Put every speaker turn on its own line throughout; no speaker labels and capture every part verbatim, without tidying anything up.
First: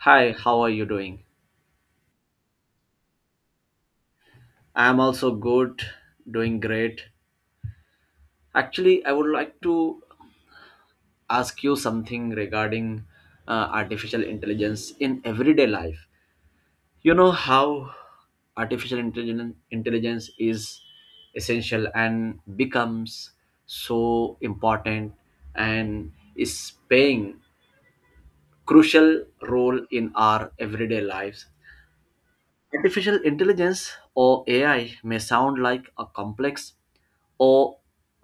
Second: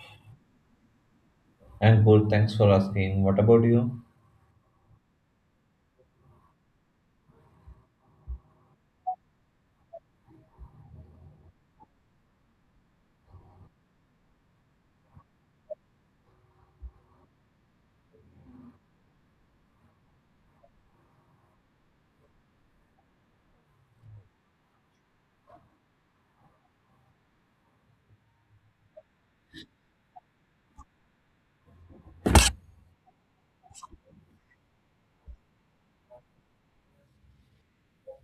Hi, how are you doing?
I'm good. Thanks for asking. What about you?
I'm also good, doing great. Actually, I would like to ask you something regarding uh, artificial intelligence in everyday life. You know how artificial intelligence intelligence is essential and becomes so important and is playing crucial role in our everyday lives. Artificial intelligence or A I may sound like a complex or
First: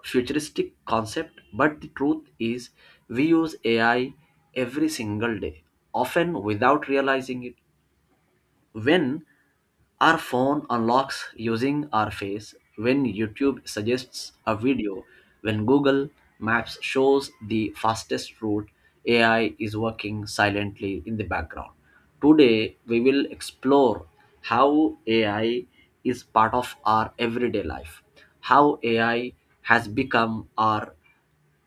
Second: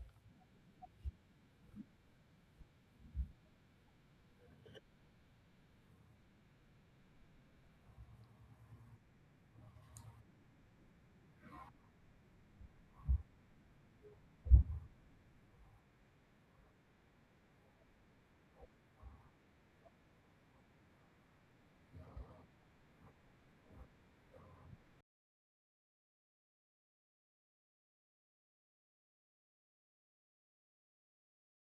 futuristic concept, but the truth is we use A I every single day, often without realizing it. When our phone unlocks using our face, when YouTube suggests a video, when Google Maps shows the fastest route, A I is working silently in the background. Today, we will explore how A I is part of our everyday life, how A I has become our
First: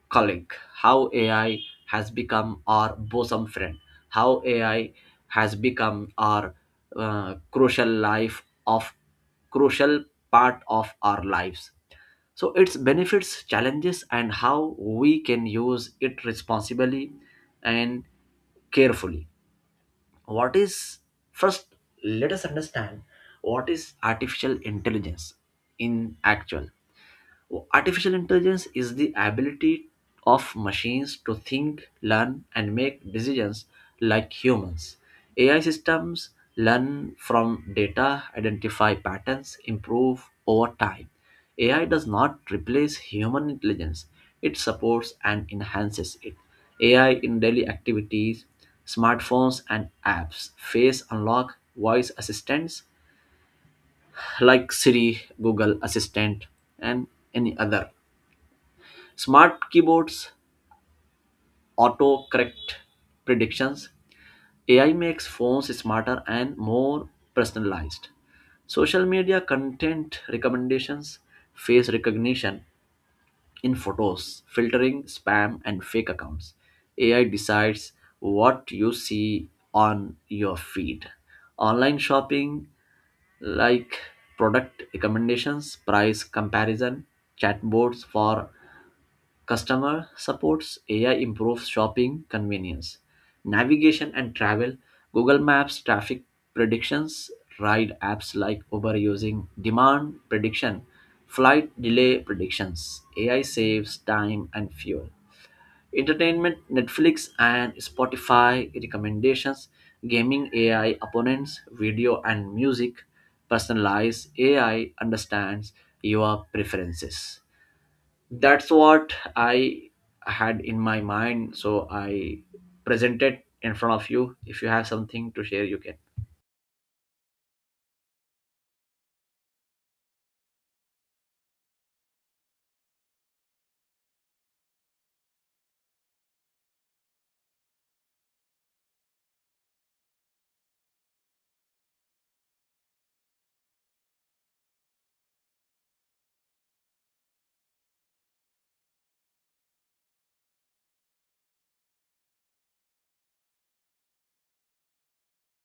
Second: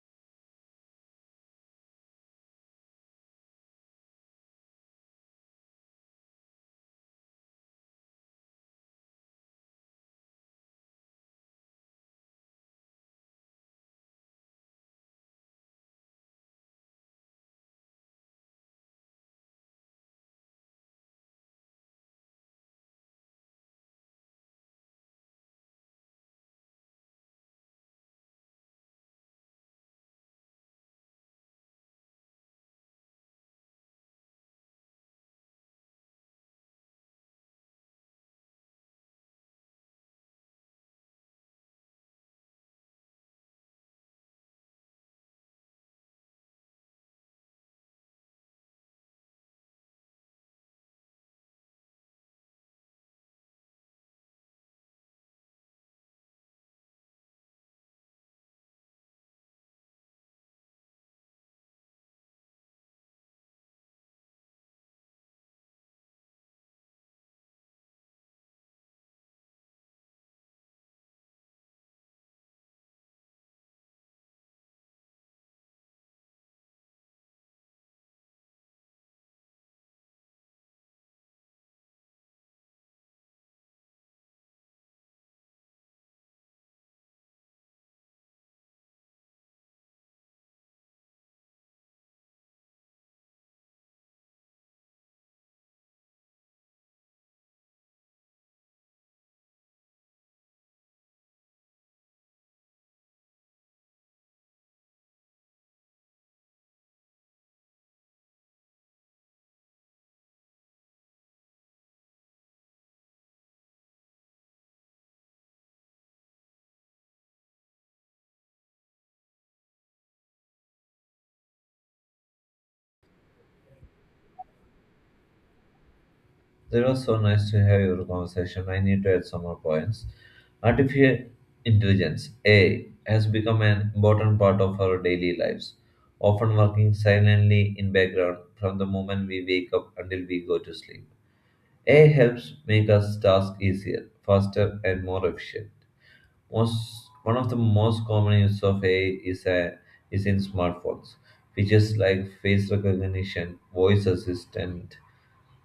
colleague, how A I has become our bosom friend, how A I has become our uh, crucial life of crucial part of our lives. So its benefits, challenges, and how we can use it responsibly and carefully. What is first? Let us understand what is artificial intelligence in actual. Artificial intelligence is the ability of machines to think, learn, and make decisions like humans. A I systems learn from data, identify patterns, improve over time. A I does not replace human intelligence, it supports and enhances it. A I in daily activities, smartphones, and apps, face unlock, voice assistants like Siri, Google Assistant, and any other. Smart keyboards, autocorrect predictions, A I makes phones smarter and more personalized. Social media content recommendations, face recognition in photos, filtering spam and fake accounts. A I decides what you see on your feed. Online shopping like product recommendations, price comparison, chatbots for customer supports, A I improves shopping convenience, navigation and travel, Google Maps traffic predictions, ride apps like Uber using demand prediction, flight delay predictions. A I saves time and fuel. Entertainment, Netflix and Spotify recommendations, gaming A I opponents, video and music, personalized A I understands your preferences. That's what I had in my mind, so I presented in front of you. If you have something to share, you can.
It was so nice to have your conversation. I need to add some more points. Artificial intelligence (A I) has become an important part of our daily lives, often working silently in background from the moment we wake up until we go to sleep. A I helps make us tasks easier, faster, and more efficient. Most one of the most common use of A I is a, is in smartphones, features like face recognition, voice assistant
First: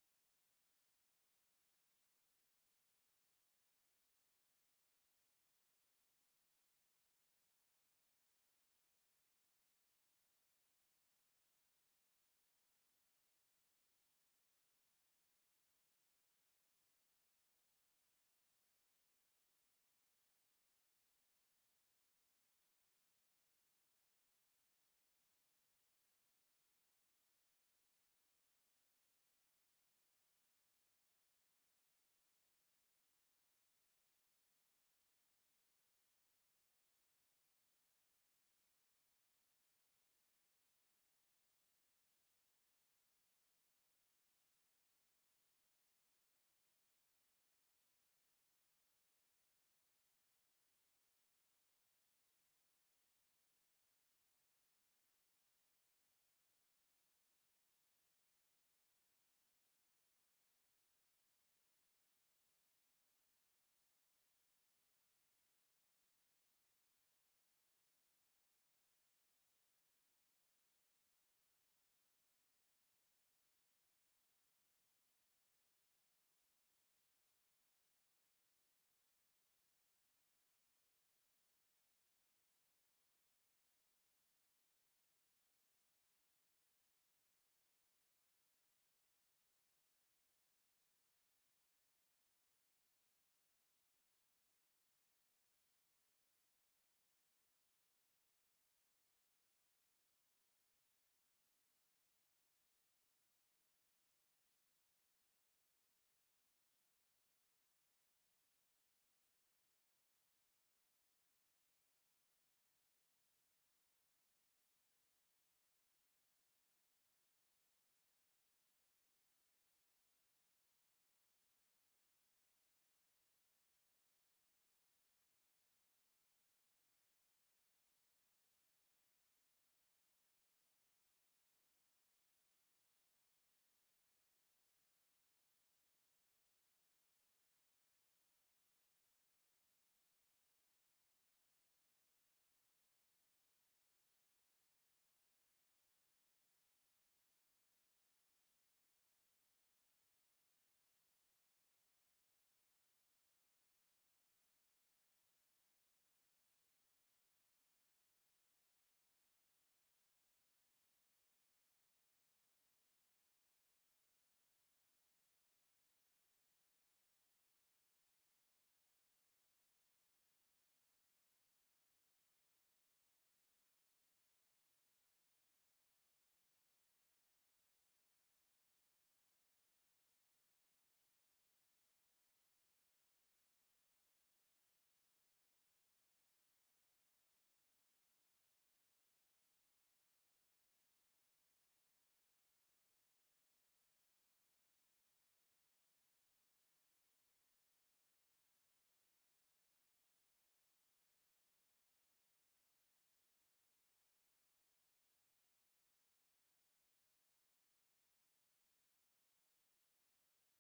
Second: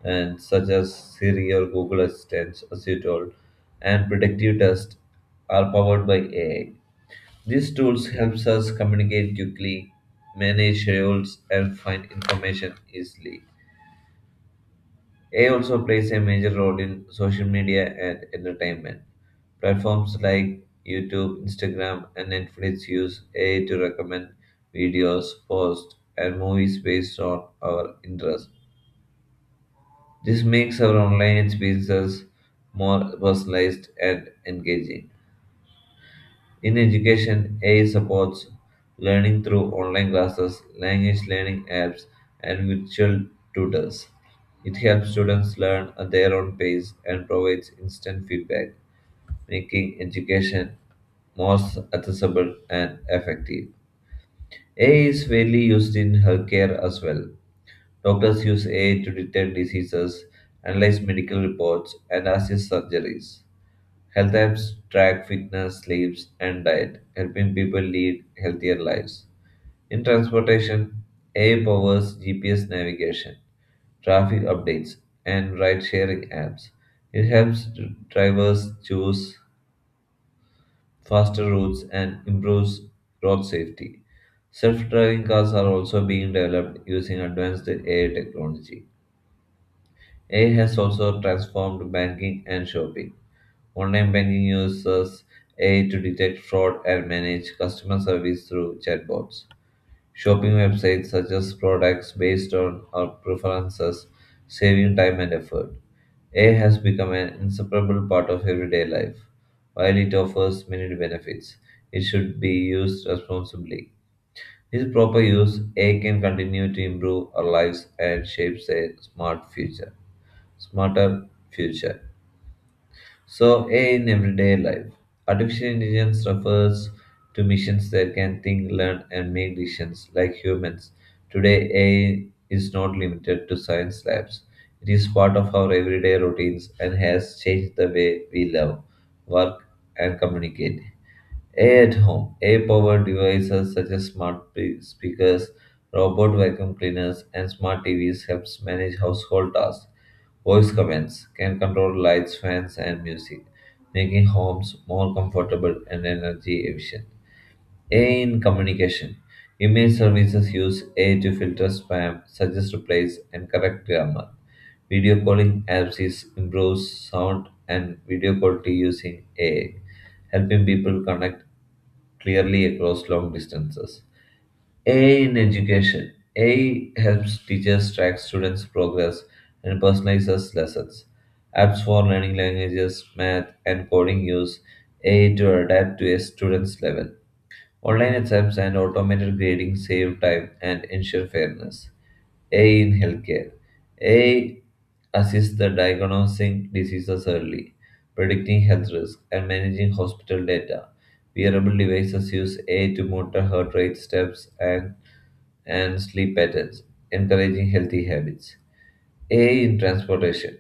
and such as Siri or Google Assistant, as you told, and predictive tests are powered by A I. These tools helps us communicate quickly, manage schedules, and find information easily. A I also plays a major role in social media and entertainment. Platforms like YouTube, Instagram, and Netflix use A I to recommend videos, posts, and movies based on our interests. This makes our online experiences more personalized and engaging. In education, A I supports learning through online classes, language learning apps, and virtual tutors. It helps students learn at their own pace and provides instant feedback, making education more accessible and effective. A I is fairly used in healthcare as well. Doctors use A I to detect diseases, analyze medical reports, and assist surgeries. Health apps track fitness, sleeps, and diet, helping people lead healthier lives. In transportation, A I powers G P S navigation, traffic updates, and ride sharing apps. It helps dr- drivers choose faster routes and improves road safety. Self driving cars are also being developed using advanced A I technology. A I has also transformed banking and shopping. Online banking uses A I to detect fraud and manage customer service through chatbots. Shopping websites suggest products based on our preferences, saving time and effort. A I has become an inseparable part of everyday life. While it offers many benefits, it should be used responsibly. With proper use, A I can continue to improve our lives and shape a smart future smarter future. So, A I in everyday life. Artificial intelligence refers to machines that can think, learn, and make decisions like humans. Today, A I is not limited to science labs. It is part of our everyday routines and has changed the way we love, work, and communicate. A I at home. A I powered devices such as smart pe- speakers, robot vacuum cleaners, and smart T Vs helps manage household tasks. Voice commands can control lights, fans, and music, making homes more comfortable and energy efficient. A I in communication. Email services use A I to filter spam, suggest replies, and correct grammar. Video calling apps is improves sound and video quality using A I, helping people connect clearly across long distances. A I in education. A I helps teachers track students' progress and personalizes lessons. Apps for learning languages, math, and coding use A I to adapt to a student's level. Online exams and automated grading save time and ensure fairness. A I in healthcare. A I assists the diagnosing diseases early, predicting health risk, and managing hospital data. Wearable devices use A I to monitor heart rate, steps, and, and sleep patterns, encouraging healthy habits. A I in transportation.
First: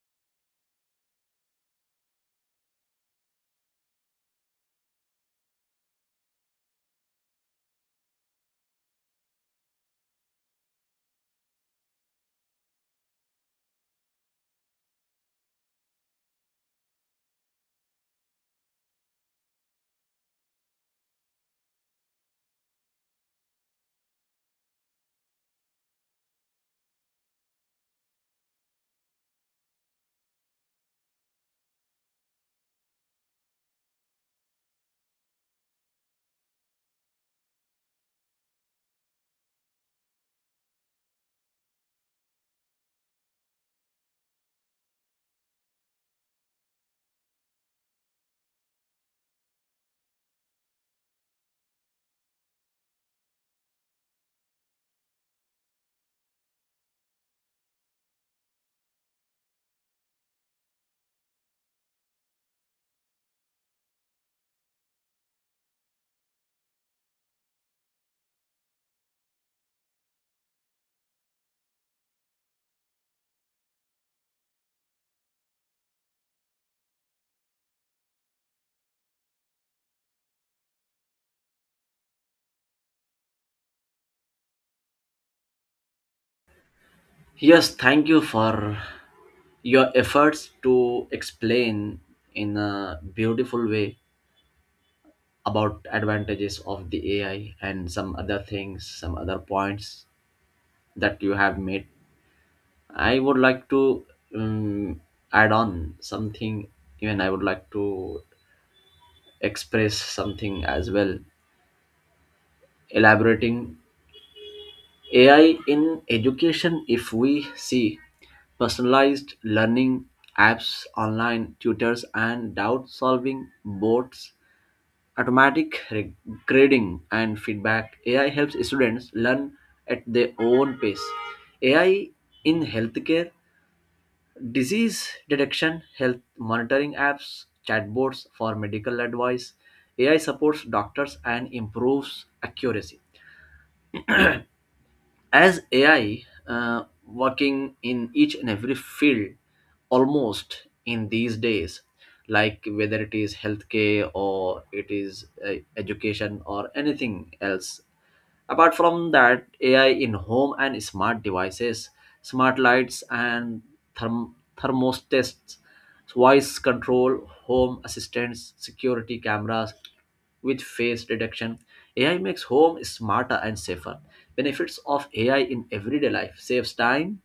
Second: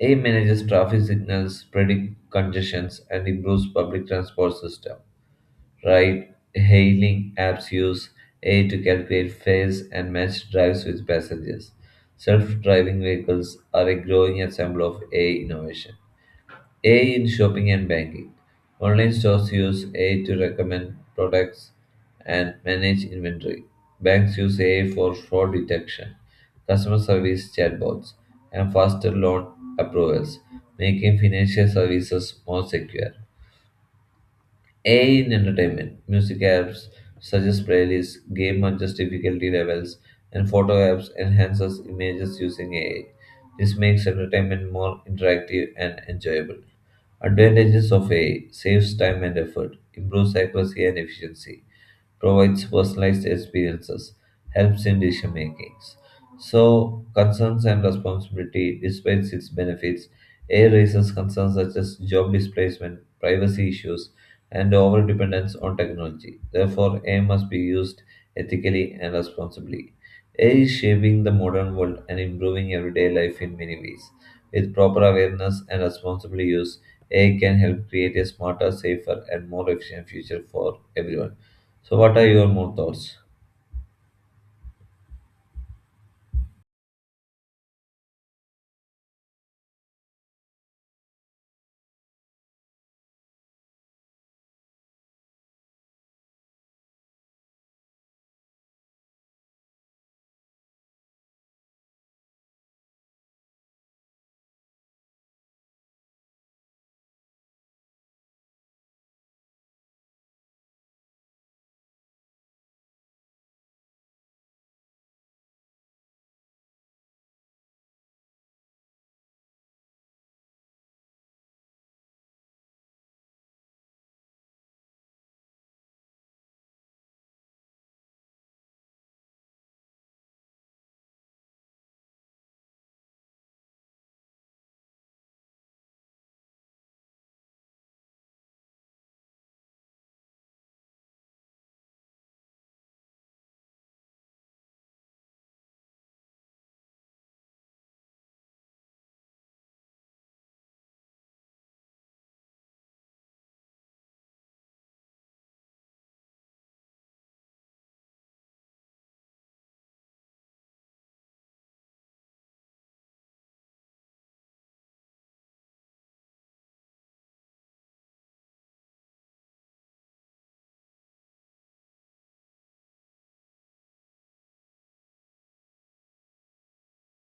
A I manages traffic signals, predict congestions, and improves public transport system. Ride hailing apps use A I to calculate fares and match drives with passengers. Self driving vehicles are a growing example of A I innovation. A I in shopping and banking. Online stores use A I to recommend products and manage inventory. Banks use A I for fraud detection, customer service chatbots, and faster loan approvals, making financial services more secure. A I in entertainment, music apps suggest playlists, game adjusts difficulty levels, and photo apps enhances images using A I. This makes entertainment more interactive and enjoyable. Advantages of A I saves time and effort, improves accuracy and efficiency provides personalized experiences, helps in decision making. So, concerns and responsibility, despite its benefits, A I raises concerns such as job displacement, privacy issues, and over dependence on technology. Therefore, A I must be used ethically and responsibly. A I is shaping the modern world and improving everyday life in many ways. With proper awareness and responsible use, A I can help create a smarter, safer, and more efficient future for everyone. So, what are your more thoughts?
Yes, thank you for your efforts to explain in a beautiful way about advantages of the AI and some other things, some other points that you have made. I would like to um, add on something. Even I would like to express something as well, elaborating A I in education. If we see personalized learning apps, online tutors, and doubt solving boards, automatic re- grading, and feedback, A I helps students learn at their own pace. A I in healthcare, disease detection, health monitoring apps, chatbots for medical advice. A I supports doctors and improves accuracy. As A I uh, working in each and every field almost in these days, like whether it is healthcare or it is uh, education or anything else. Apart from that, A I in home and smart devices, smart lights and therm- thermostats, voice control, home assistants, security cameras with face detection. A I makes home smarter and safer. Benefits of A I in everyday life, saves time,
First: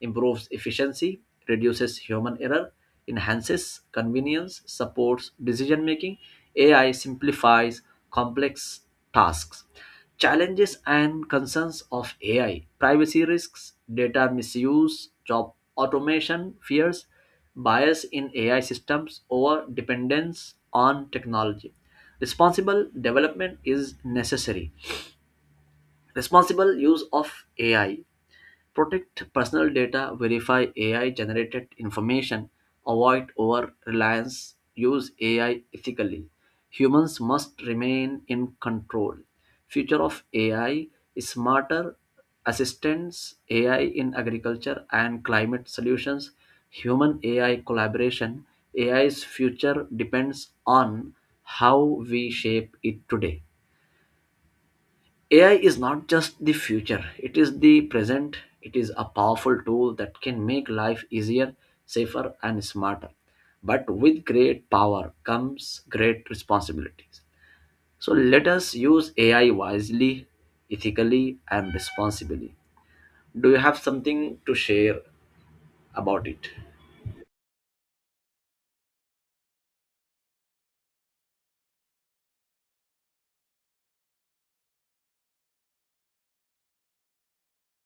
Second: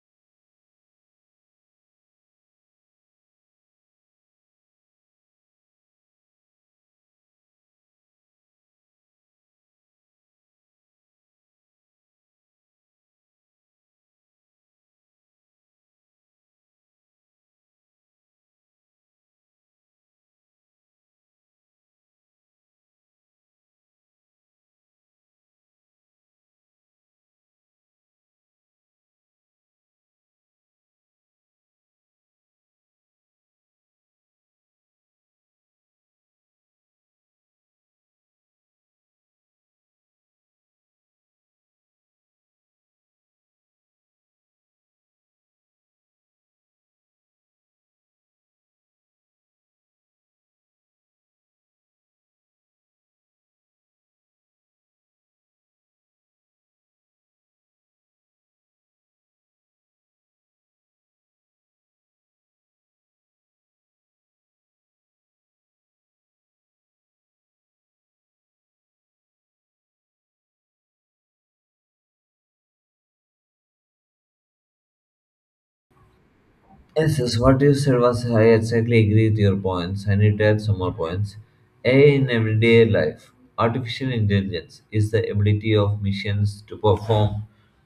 improves efficiency, reduces human error, enhances convenience, supports decision making. A I simplifies complex tasks. Challenges and concerns of A I, privacy risks, data misuse, job automation fears, bias in A I systems, over dependence on technology. Responsible development is necessary. Responsible use of A I, protect personal data, verify A I generated information, avoid over reliance, use A I ethically. Humans must remain in control. Future of A I is smarter assistance, A I in agriculture and climate solutions, human A I collaboration. A I's future depends on how we shape it today. A I is not just the future, it is the present. It is a powerful tool that can make life easier, safer, and smarter. But with great power comes great responsibilities. So let us use A I wisely, ethically, and responsibly. Do you have something to share about it?
Yes, yes, what you said was I exactly agree with your points. I need to add some more points. A I in everyday life. Artificial intelligence is the ability of machines to perform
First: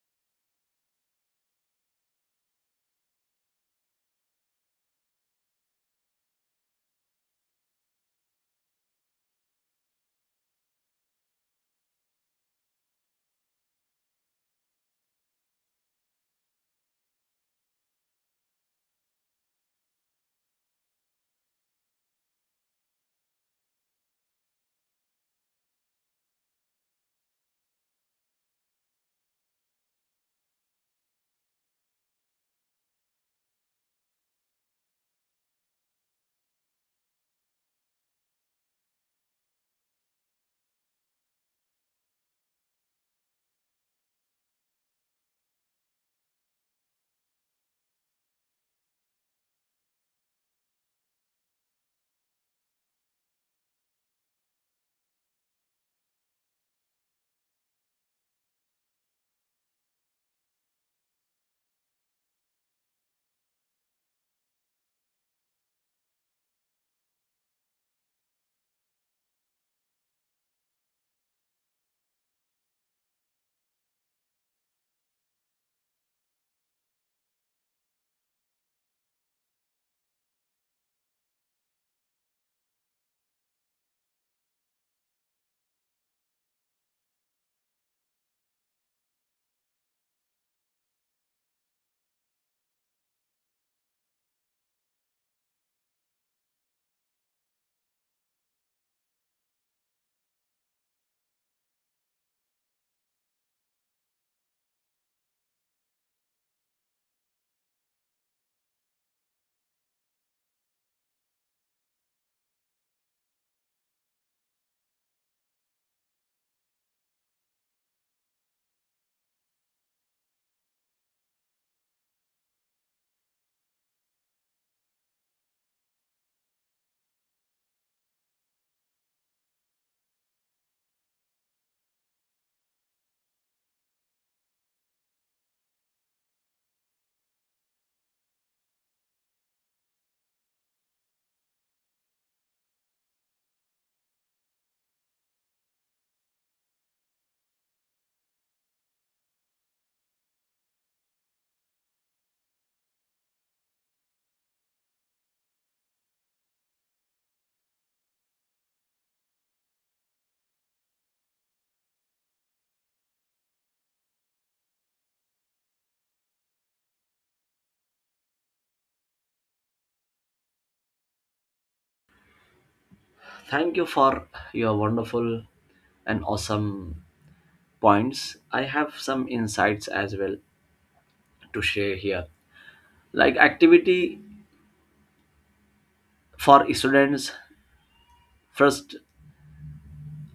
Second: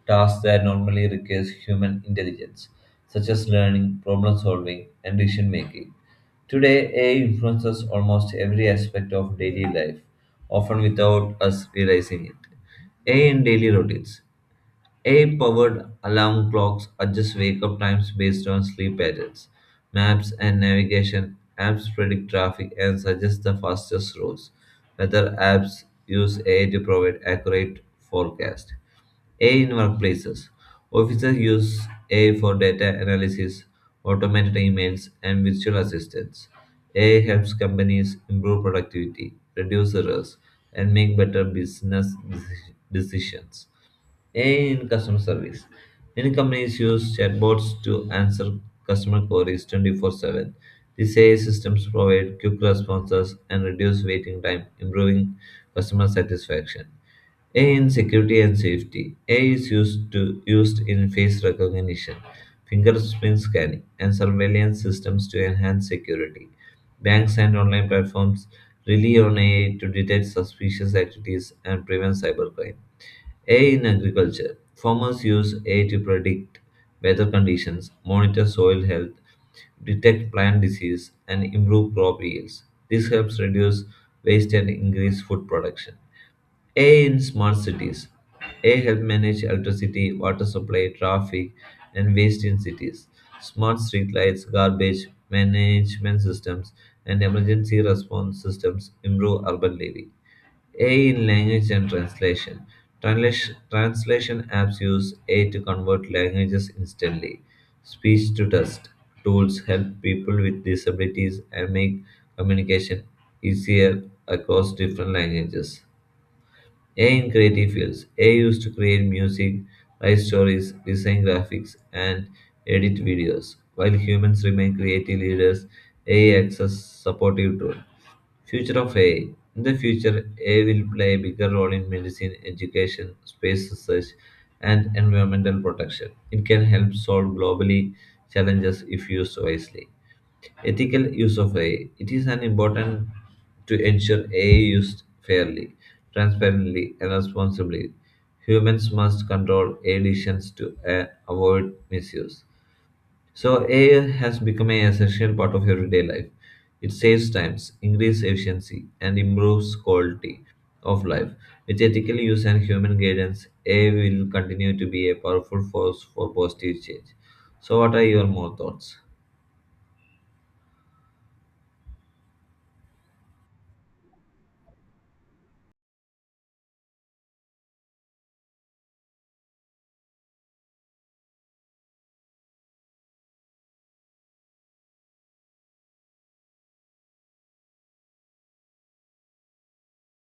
tasks that normally requires human intelligence, such as learning, problem solving, and decision making. Today, A I influences almost every aspect of daily life, often without us realizing it. A I in daily routines. A I powered alarm clocks adjust wake up times based on sleep patterns. Maps and navigation apps predict traffic and suggest the fastest routes. Weather apps use A I to provide accurate forecast. A I in workplaces. Officers use A I for data analysis, automated emails, and virtual assistants. A I helps companies improve productivity, reduce errors, and make better business deci- decisions. A I in customer service. Many companies use chatbots to answer customer queries twenty-four seven. These A I systems provide quick responses and reduce waiting time, improving customer satisfaction. A I in security and safety. A I is used to used in face recognition, fingerprint scanning, and surveillance systems to enhance security. Banks and online platforms rely on A I to detect suspicious activities and prevent cybercrime. A in agriculture. Farmers use A I to predict weather conditions, monitor soil health, detect plant disease, and improve crop yields. This helps reduce waste and increase food production. A in smart cities. A help manage electricity, water supply, traffic, and waste in cities. Smart streetlights, garbage management systems, and emergency response systems improve urban living. A in language and translation. Translation, translation apps use A I to convert languages instantly. Speech to text tools help people with disabilities and make communication easier across different languages. A in creative fields. A used to create music, write stories, design graphics, and edit videos. While humans remain creative leaders, A acts as supportive tool. Future of A I. In the future, A I will play a bigger role in medicine, education, space research, and environmental protection. It can help solve globally challenges if used wisely. Ethical use of A I. It is an important to ensure A I used fairly, transparently, and responsibly. Humans must control A I decisions to uh, avoid misuse. So A I has become an essential part of everyday life. It saves times, increases efficiency, and improves quality of life. With ethical use and human guidance, A I will continue to be a powerful force for positive change. So, what are your more thoughts?
Thank you for your wonderful and awesome points. I have some insights as well to share here. Like activity for students, first,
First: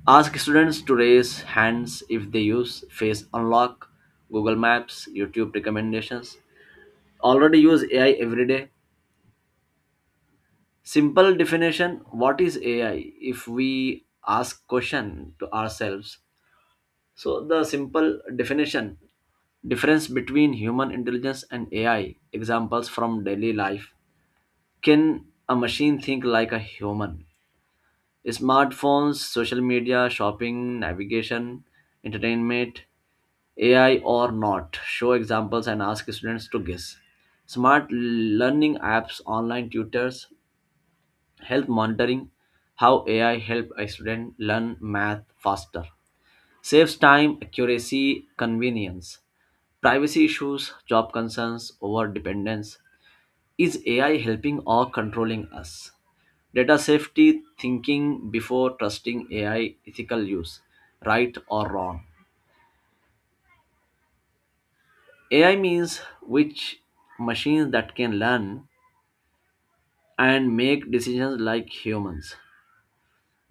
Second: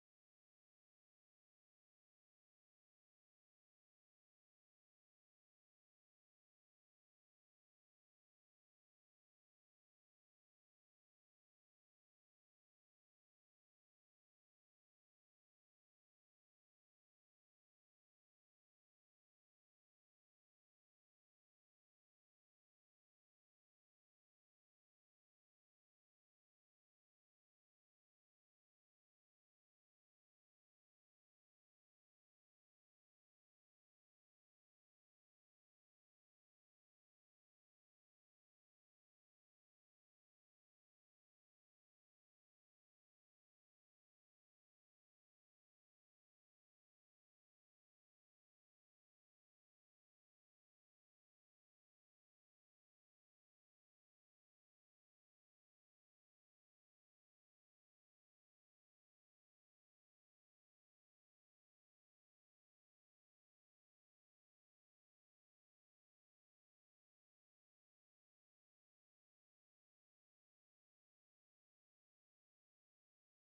ask students to raise hands if they use Face Unlock, Google Maps, YouTube recommendations. Already use A I every day. Simple definition, what is A I if we ask question to ourselves. So the simple definition, difference between human intelligence and A I, examples from daily life. Can a machine think like a human? Smartphones, social media, shopping, navigation, entertainment, A I or not, show examples and ask students to guess. Smart learning apps, online tutors, health monitoring, how A I help a student learn math faster. Saves time, accuracy, convenience. Privacy issues, job concerns, over dependence. Is A I helping or controlling us? Data safety, thinking before trusting A I, ethical use, right or wrong. A I means which machines that can learn and make decisions like humans.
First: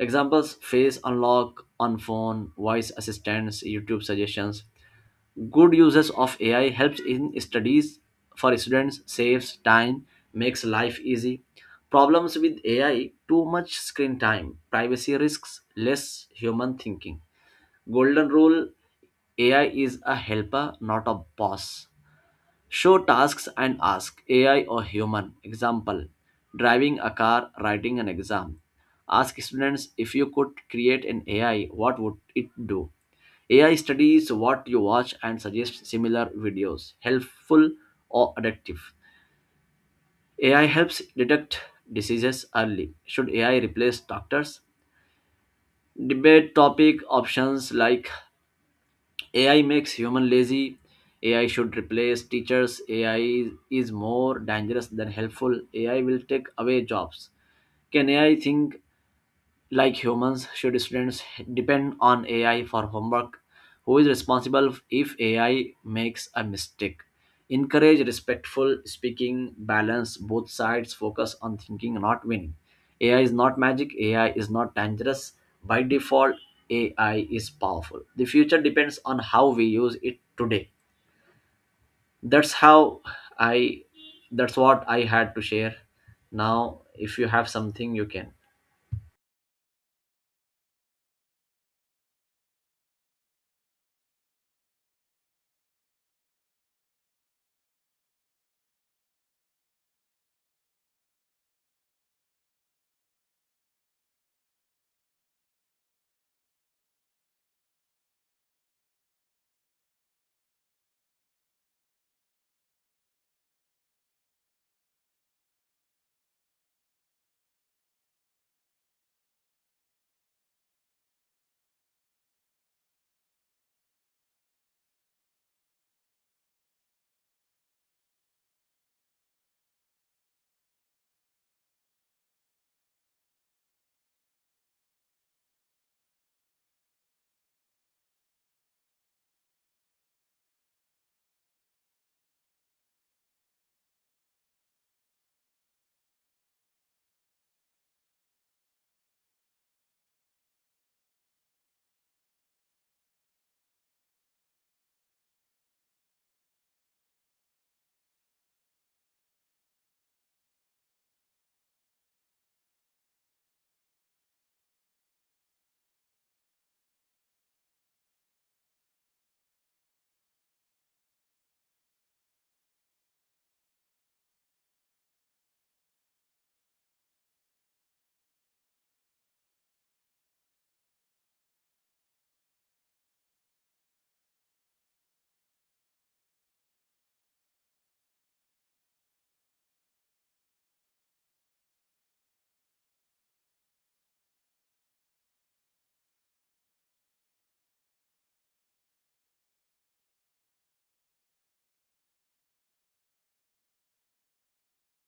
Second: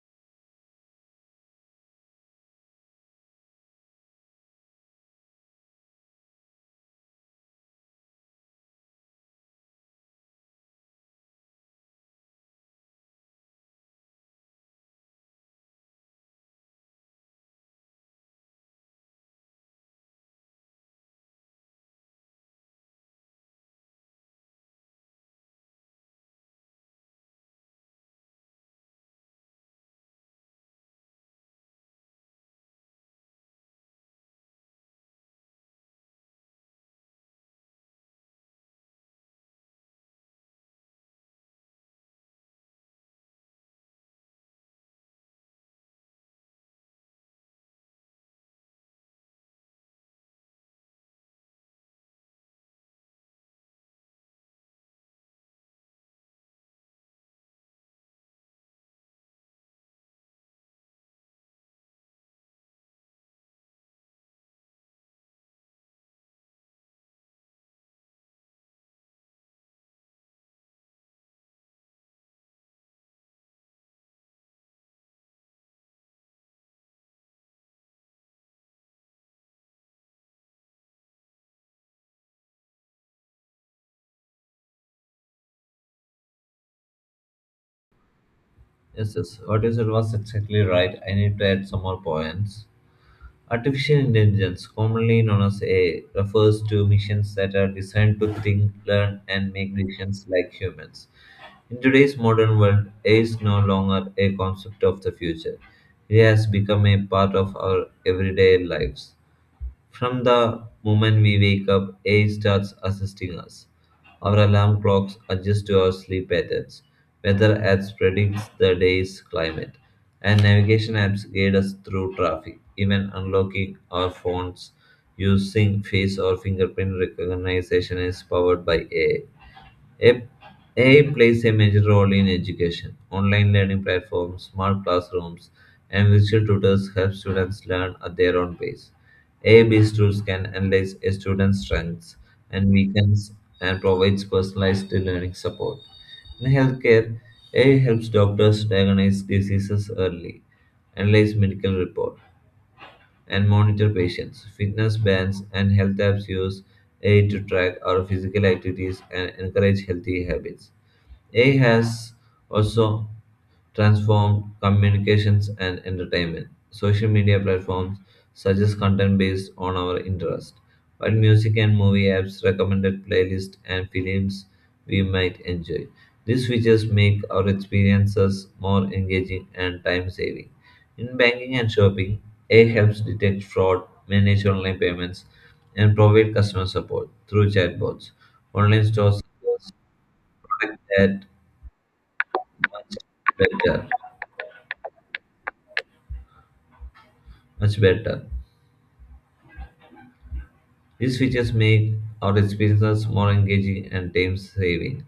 Examples, face unlock on phone, voice assistants, YouTube suggestions. Good uses of A I, helps in studies for students, saves time, makes life easy. Problems with A I, too much screen time, privacy risks, less human thinking. Golden rule, A I is a helper, not a boss. Show tasks and ask A I or human. Example, driving a car, writing an exam. Ask students, if you could create an A I, what would it do? A I studies what you watch and suggests similar videos, helpful or addictive. A I helps detect diseases early. Should A I replace doctors? Debate topic options like A I makes human lazy. A I should replace teachers. A I is more dangerous than helpful. A I will take away jobs. Can A I think like humans, should students depend on A I for homework? Who is responsible if A I makes a mistake? Encourage respectful speaking, balance both sides, focus on thinking, not winning. A I is not magic, A I is not dangerous. By default, A I is powerful. The future depends on how we use it today. That's how I that's what I had to share. Now, if you have something, you can.
Yes, yes. What you said was exactly right. I need to add some more points. Artificial intelligence, commonly known as A I, refers to machines that are designed to think, learn, and make decisions like humans. In today's modern world, A I is no longer a concept of the future. It has become a part of our everyday lives. From the moment we wake up, A I starts assisting us. Our alarm clocks adjust to our sleep patterns. Weather apps predicts the day's climate, and navigation apps guide us through traffic. Even unlocking our phones using face or fingerprint recognition is powered by A I. A- AI plays a major role in education. Online learning platforms, smart classrooms, and virtual tutors help students learn at their own pace. A I-based tools can analyze a student's strengths and weaknesses and provides personalized learning support. In healthcare, A I helps doctors diagnose diseases early, analyze medical reports, and monitor patients. Fitness bands and health apps use A I to track our physical activities and encourage healthy habits. A I has also transformed communications and entertainment. Social media platforms suggest content based on our interest, but music and movie apps recommended playlists and films we might enjoy. These features make our experiences more engaging and time saving. In banking and shopping, A I helps detect fraud, manage online payments, and provide customer support through chatbots. Online stores suggest product that much better, much better. These features make our experiences more engaging and time saving.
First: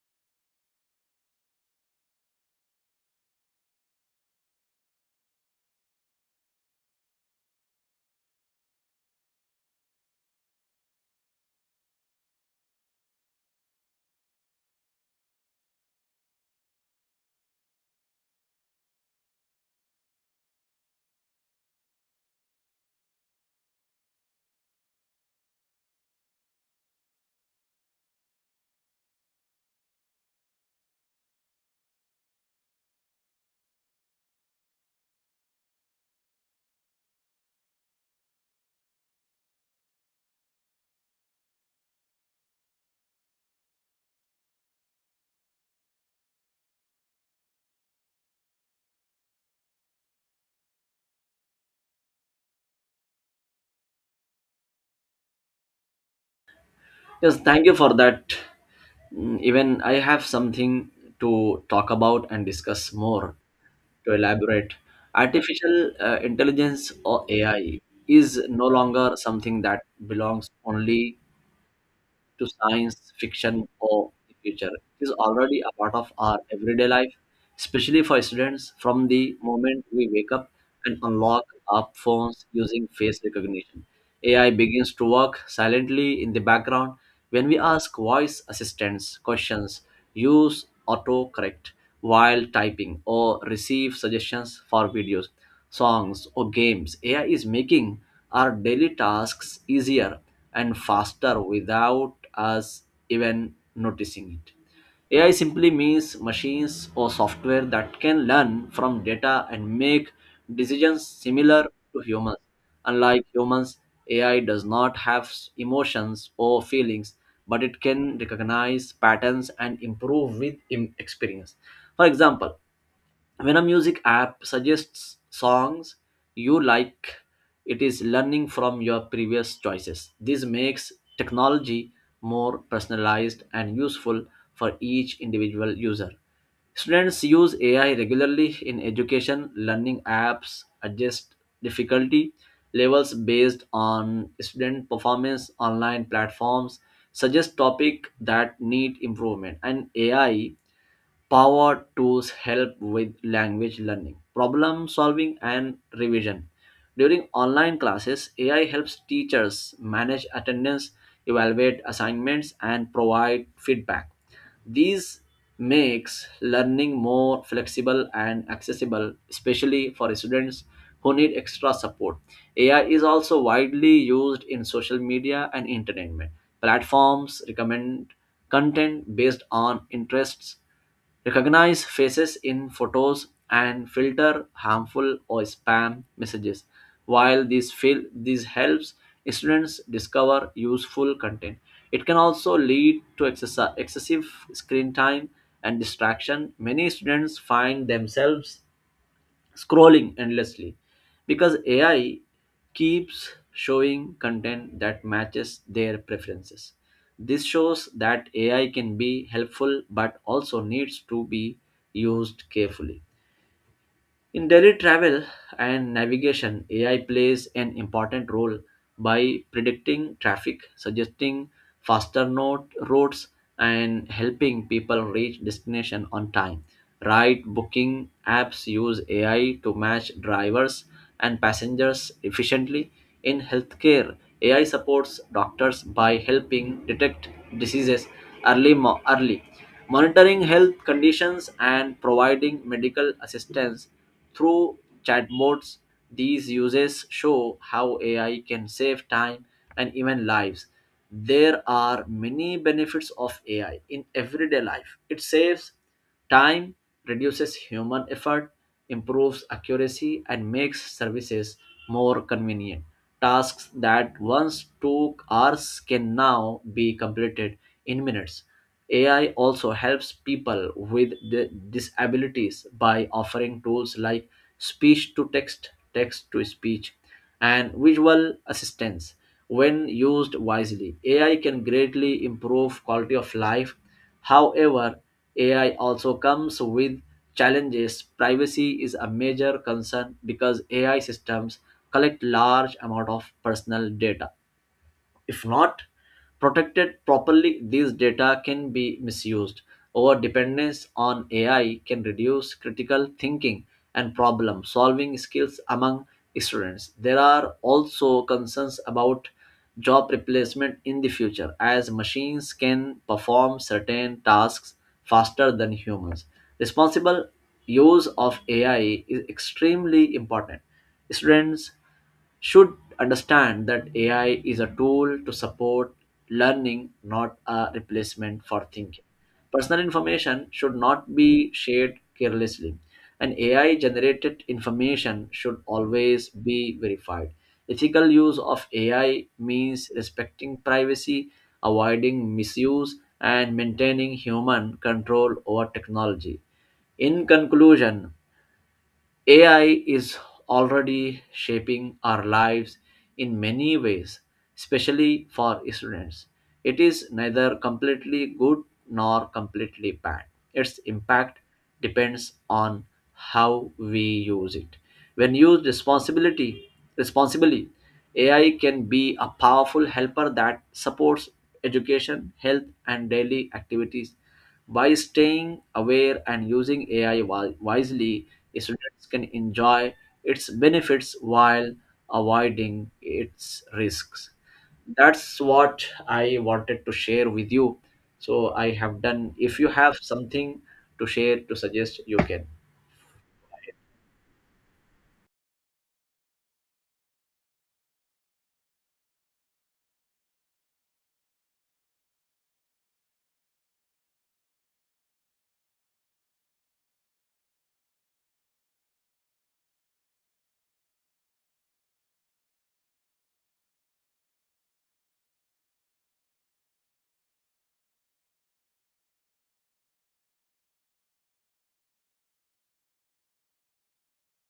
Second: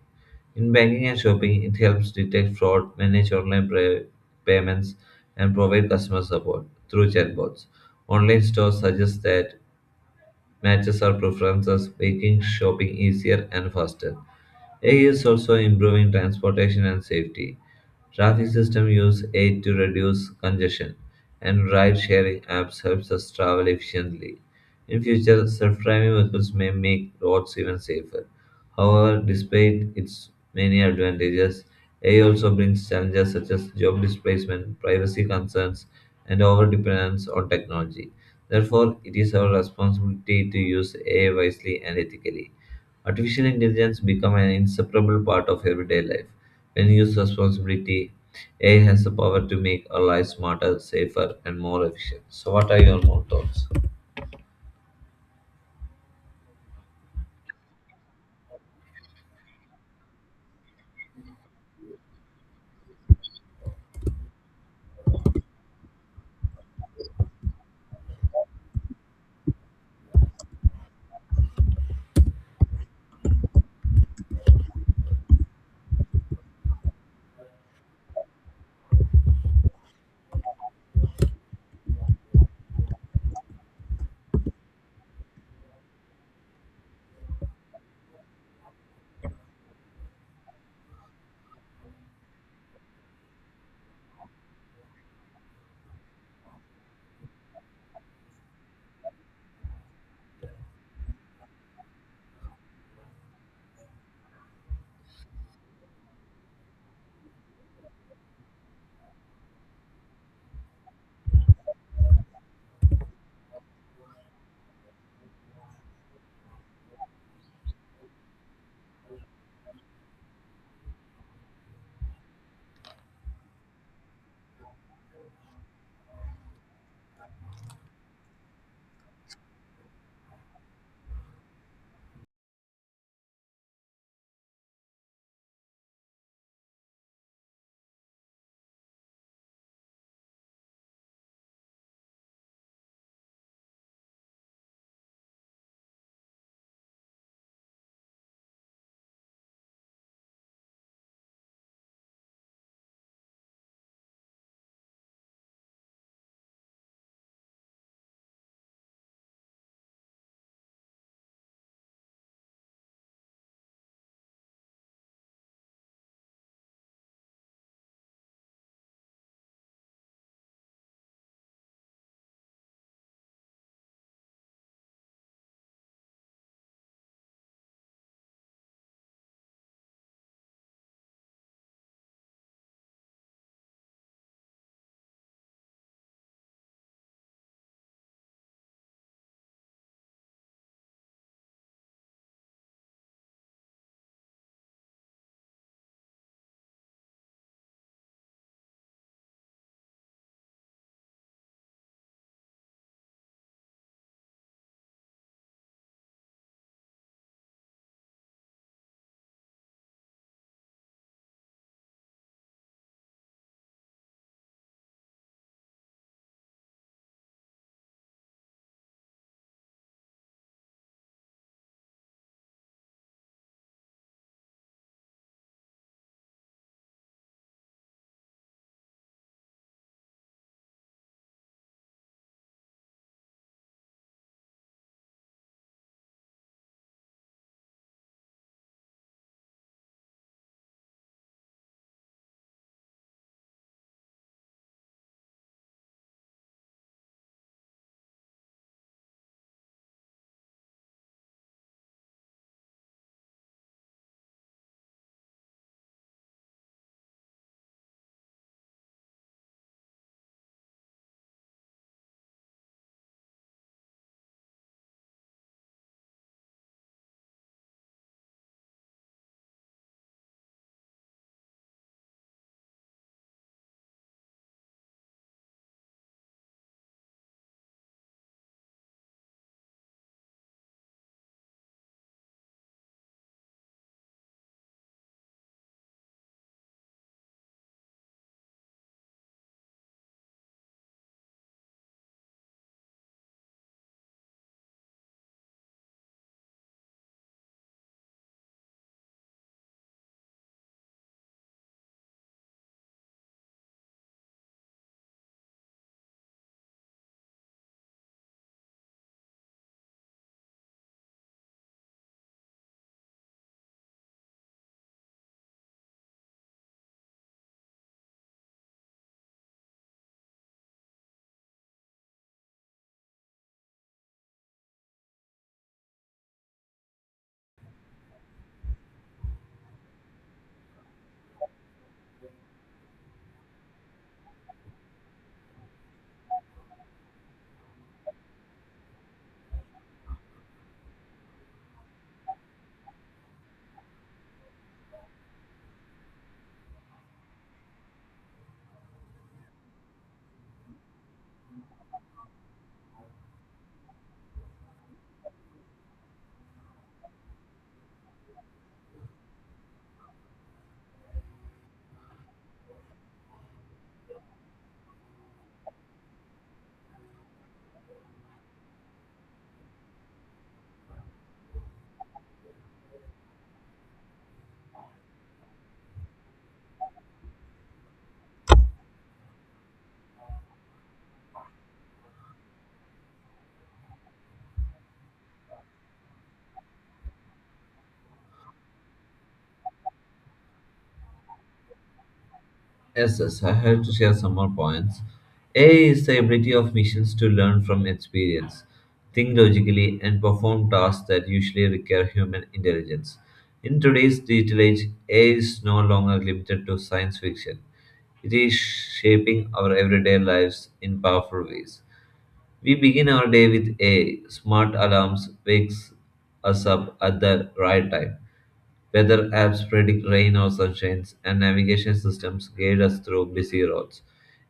In banking and shopping, it helps detect fraud, manage online pay- payments, and provide customer support through chatbots. Online stores suggest that matches our preferences, making shopping easier and faster. A I is also improving transportation and safety. Traffic system use A I to reduce congestion, and ride-sharing apps helps us travel efficiently. In future, self-driving vehicles may make roads even safer. However, despite its many advantages, A I also brings challenges such as job displacement, privacy concerns, and overdependence on technology. Therefore, it is our responsibility to use A I wisely and ethically. Artificial intelligence become an inseparable part of everyday life. When used responsibly, A I has the power to make our lives smarter, safer, and more efficient. So, what are your more thoughts?
Yes, thank you for that. Mm, even I have something to talk about and discuss more to elaborate. Artificial uh, intelligence or A I is no longer something that belongs only to science fiction or the future. It is already a part of our everyday life, especially for students. From the moment we wake up and unlock our phones using face recognition, A I begins to work silently in the background. When we ask voice assistants questions, use autocorrect while typing, or receive suggestions for videos, songs, or games, A I is making our daily tasks easier and faster without us even noticing it. A I simply means machines or software that can learn from data and make decisions similar to humans. Unlike humans, A I does not have s- emotions or feelings, but it can recognize patterns and improve with im- experience. For example, when a music app suggests songs you like, it is learning from your previous choices. This makes technology more personalized and useful for each individual user. Students use AI regularly in education, learning apps adjust difficulty levels based on student performance, online platforms suggest topics that need improvement, and AI power tools help with language learning, problem solving, and revision. During online classes, A I helps teachers manage attendance, evaluate assignments, and provide feedback. These makes learning more flexible and accessible, especially for students who need extra support. A I is also widely used in social media and entertainment. Platforms recommend content based on interests, recognize faces in photos, and filter harmful or spam messages. While this fil- this helps students discover useful content, it can also lead to excess- excessive screen time and distraction. Many students find themselves scrolling endlessly because A I keeps showing content that matches their preferences. This shows that A I can be helpful but also needs to be used carefully. In daily travel and navigation, A I plays an important role by predicting traffic, suggesting faster note routes, and helping people reach destination on time. Ride booking apps use A I to match drivers and passengers efficiently. In healthcare, A I supports doctors by helping detect diseases early, mo- early monitoring health conditions and providing medical assistance through chatbots. These uses show how A I can save time and even lives. There are many benefits of A I in everyday life. It saves time, reduces human effort, improves accuracy, and makes services more convenient. Tasks that once took hours can now be completed in minutes. A I also helps people with the disabilities by offering tools like speech to text, text to speech, and visual assistance. When used wisely, A I can greatly improve quality of life. However, A I also comes with challenges. Privacy is a major concern because A I systems collect large amount of personal data. If not protected properly, these data can be misused. Our dependence on A I can reduce critical thinking and problem solving skills among students. There are also concerns about job replacement in the future as machines can perform certain tasks faster than humans. Responsible use of A I is extremely important. Students should understand that A I is a tool to support learning, not a replacement for thinking. Personal information should not be shared carelessly, and A I generated information should always be verified. Ethical use of A I means respecting privacy, avoiding misuse, and maintaining human control over technology. In conclusion, A I is already shaping our lives in many ways, especially for students. It is neither completely good nor completely bad. Its impact depends on how we use it. When used responsibility, responsibly, A I can be a powerful helper that supports education, health, and daily activities. By staying aware and using A I wi- wisely, students can enjoy its benefits while avoiding its risks. That's what I wanted to share with you. So I have done. If you have something to share, to suggest, you can.
Yes, yes, I have to share some more points. A is the ability of machines to learn from experience, think logically, and perform tasks that usually require human intelligence. In today's digital age, A I is no longer limited to science fiction. It is shaping our everyday lives in powerful ways. We begin our day with a smart alarms wakes us up at the right time. Weather apps predict rain or sunshines, and navigation systems guide us through busy roads.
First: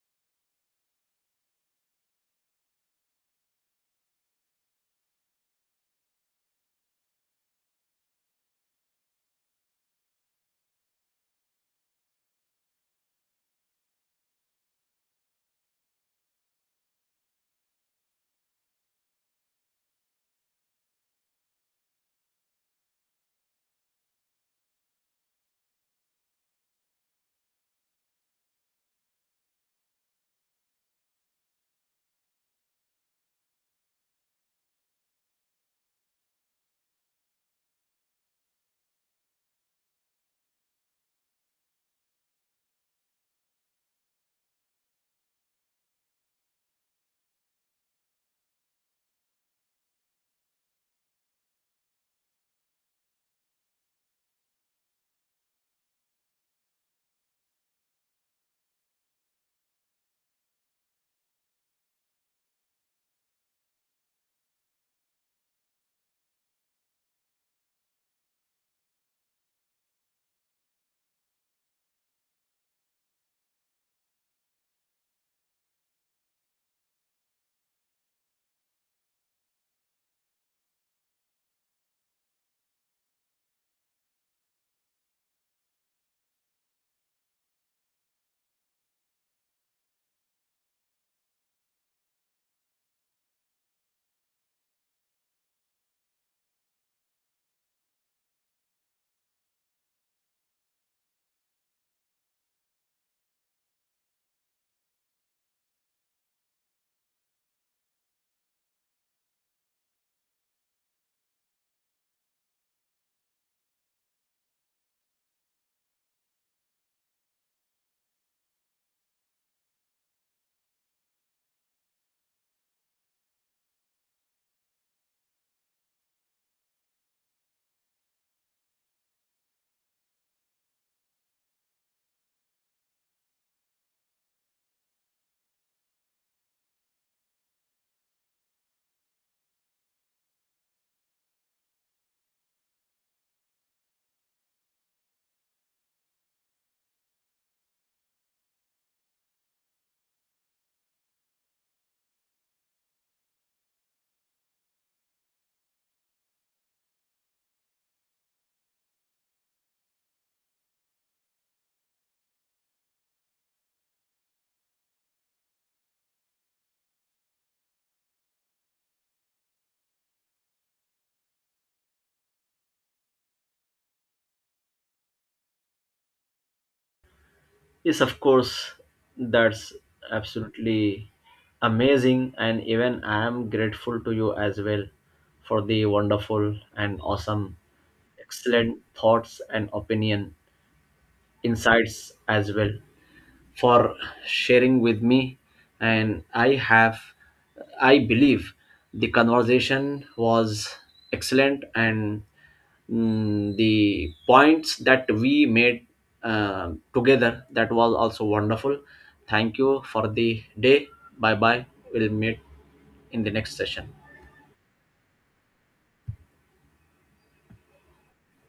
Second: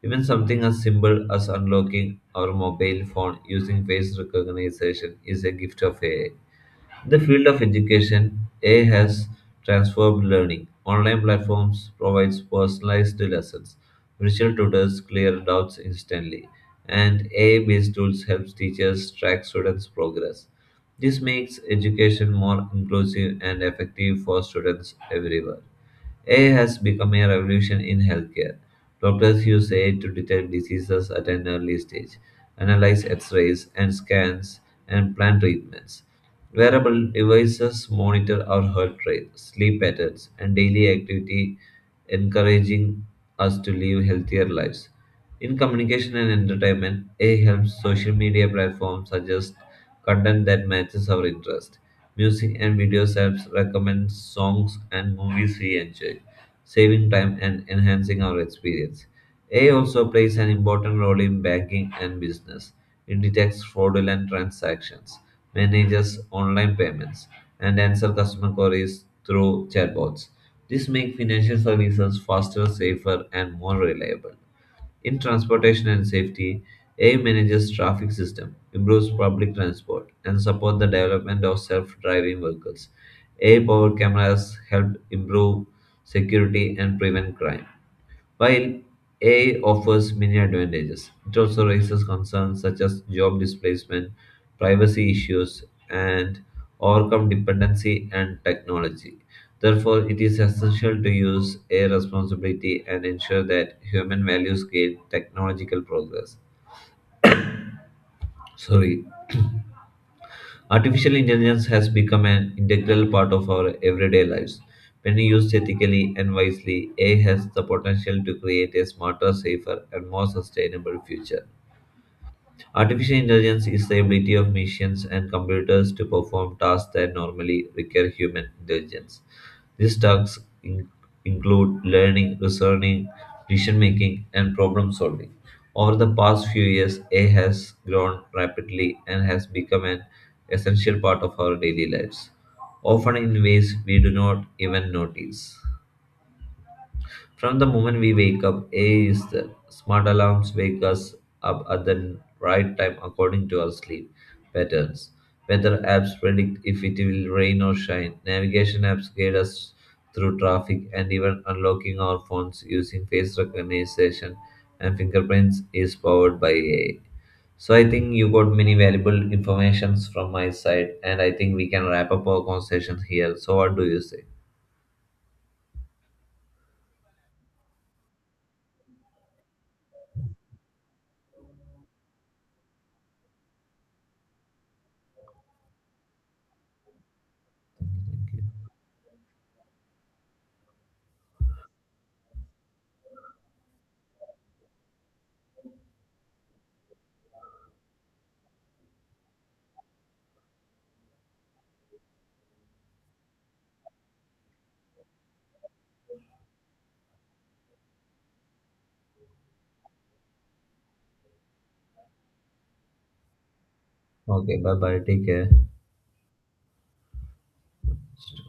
Even something as simple as unlocking our mobile phone using face recognition is a gift of A I. In the field of education, A I has transformed learning. Online platforms provide personalized lessons. Virtual tutors clear doubts instantly, and A I-based tools help teachers track students' progress. This makes education more inclusive and effective for students everywhere. A I has become a revolution in healthcare. Doctors use A I to detect diseases at an early stage, analyze x rays and scans, and plan treatments. Wearable devices monitor our heart rate, sleep patterns, and daily activity, encouraging us to live healthier lives. In communication and entertainment, A I helps social media platforms suggest content that matches our interest. Music and videos apps recommend songs and movies we enjoy saving time and enhancing our experience. A I also plays an important role in banking and business. It detects fraudulent transactions, manages online payments, and answers customer queries through chatbots. This makes financial services faster, safer, and more reliable. In transportation and safety, A I manages traffic system, improves public transport, and support the development of self-driving vehicles. A I-powered cameras help improve security and prevent crime. While A I offers many advantages, it also raises concerns such as job displacement, privacy issues, and overcome dependency and technology. Therefore, it is essential to use A I responsibility and ensure that human values guide technological progress. Sorry. Artificial intelligence has become an integral part of our everyday lives. When used ethically and wisely, A I has the potential to create a smarter, safer, and more sustainable future. Artificial intelligence is the ability of machines and computers to perform tasks that normally require human intelligence. These tasks in- include learning, reasoning, decision making, and problem solving. Over the past few years, A I has grown rapidly and has become an essential part of our daily lives, often in ways we do not even notice. From the moment we wake up, A is there. Smart alarms wake us up at the right time according to our sleep patterns. Weather apps predict if it will rain or shine. Navigation apps guide us through traffic, and even unlocking our phones using face recognition and fingerprints is powered by A I. So I think you got many valuable informations from my side, and I think we can wrap up our conversation here. So what do you say?
Yes, of course, that's absolutely amazing, and even I am grateful to you as well for the wonderful and awesome, excellent thoughts and opinion, insights as well for sharing with me. And i have i believe the conversation was excellent, and mm, the points that we made uh, together, that was also wonderful. Thank you for the day. Bye bye. We'll meet in the next session.
Okay, bye bye. Take care.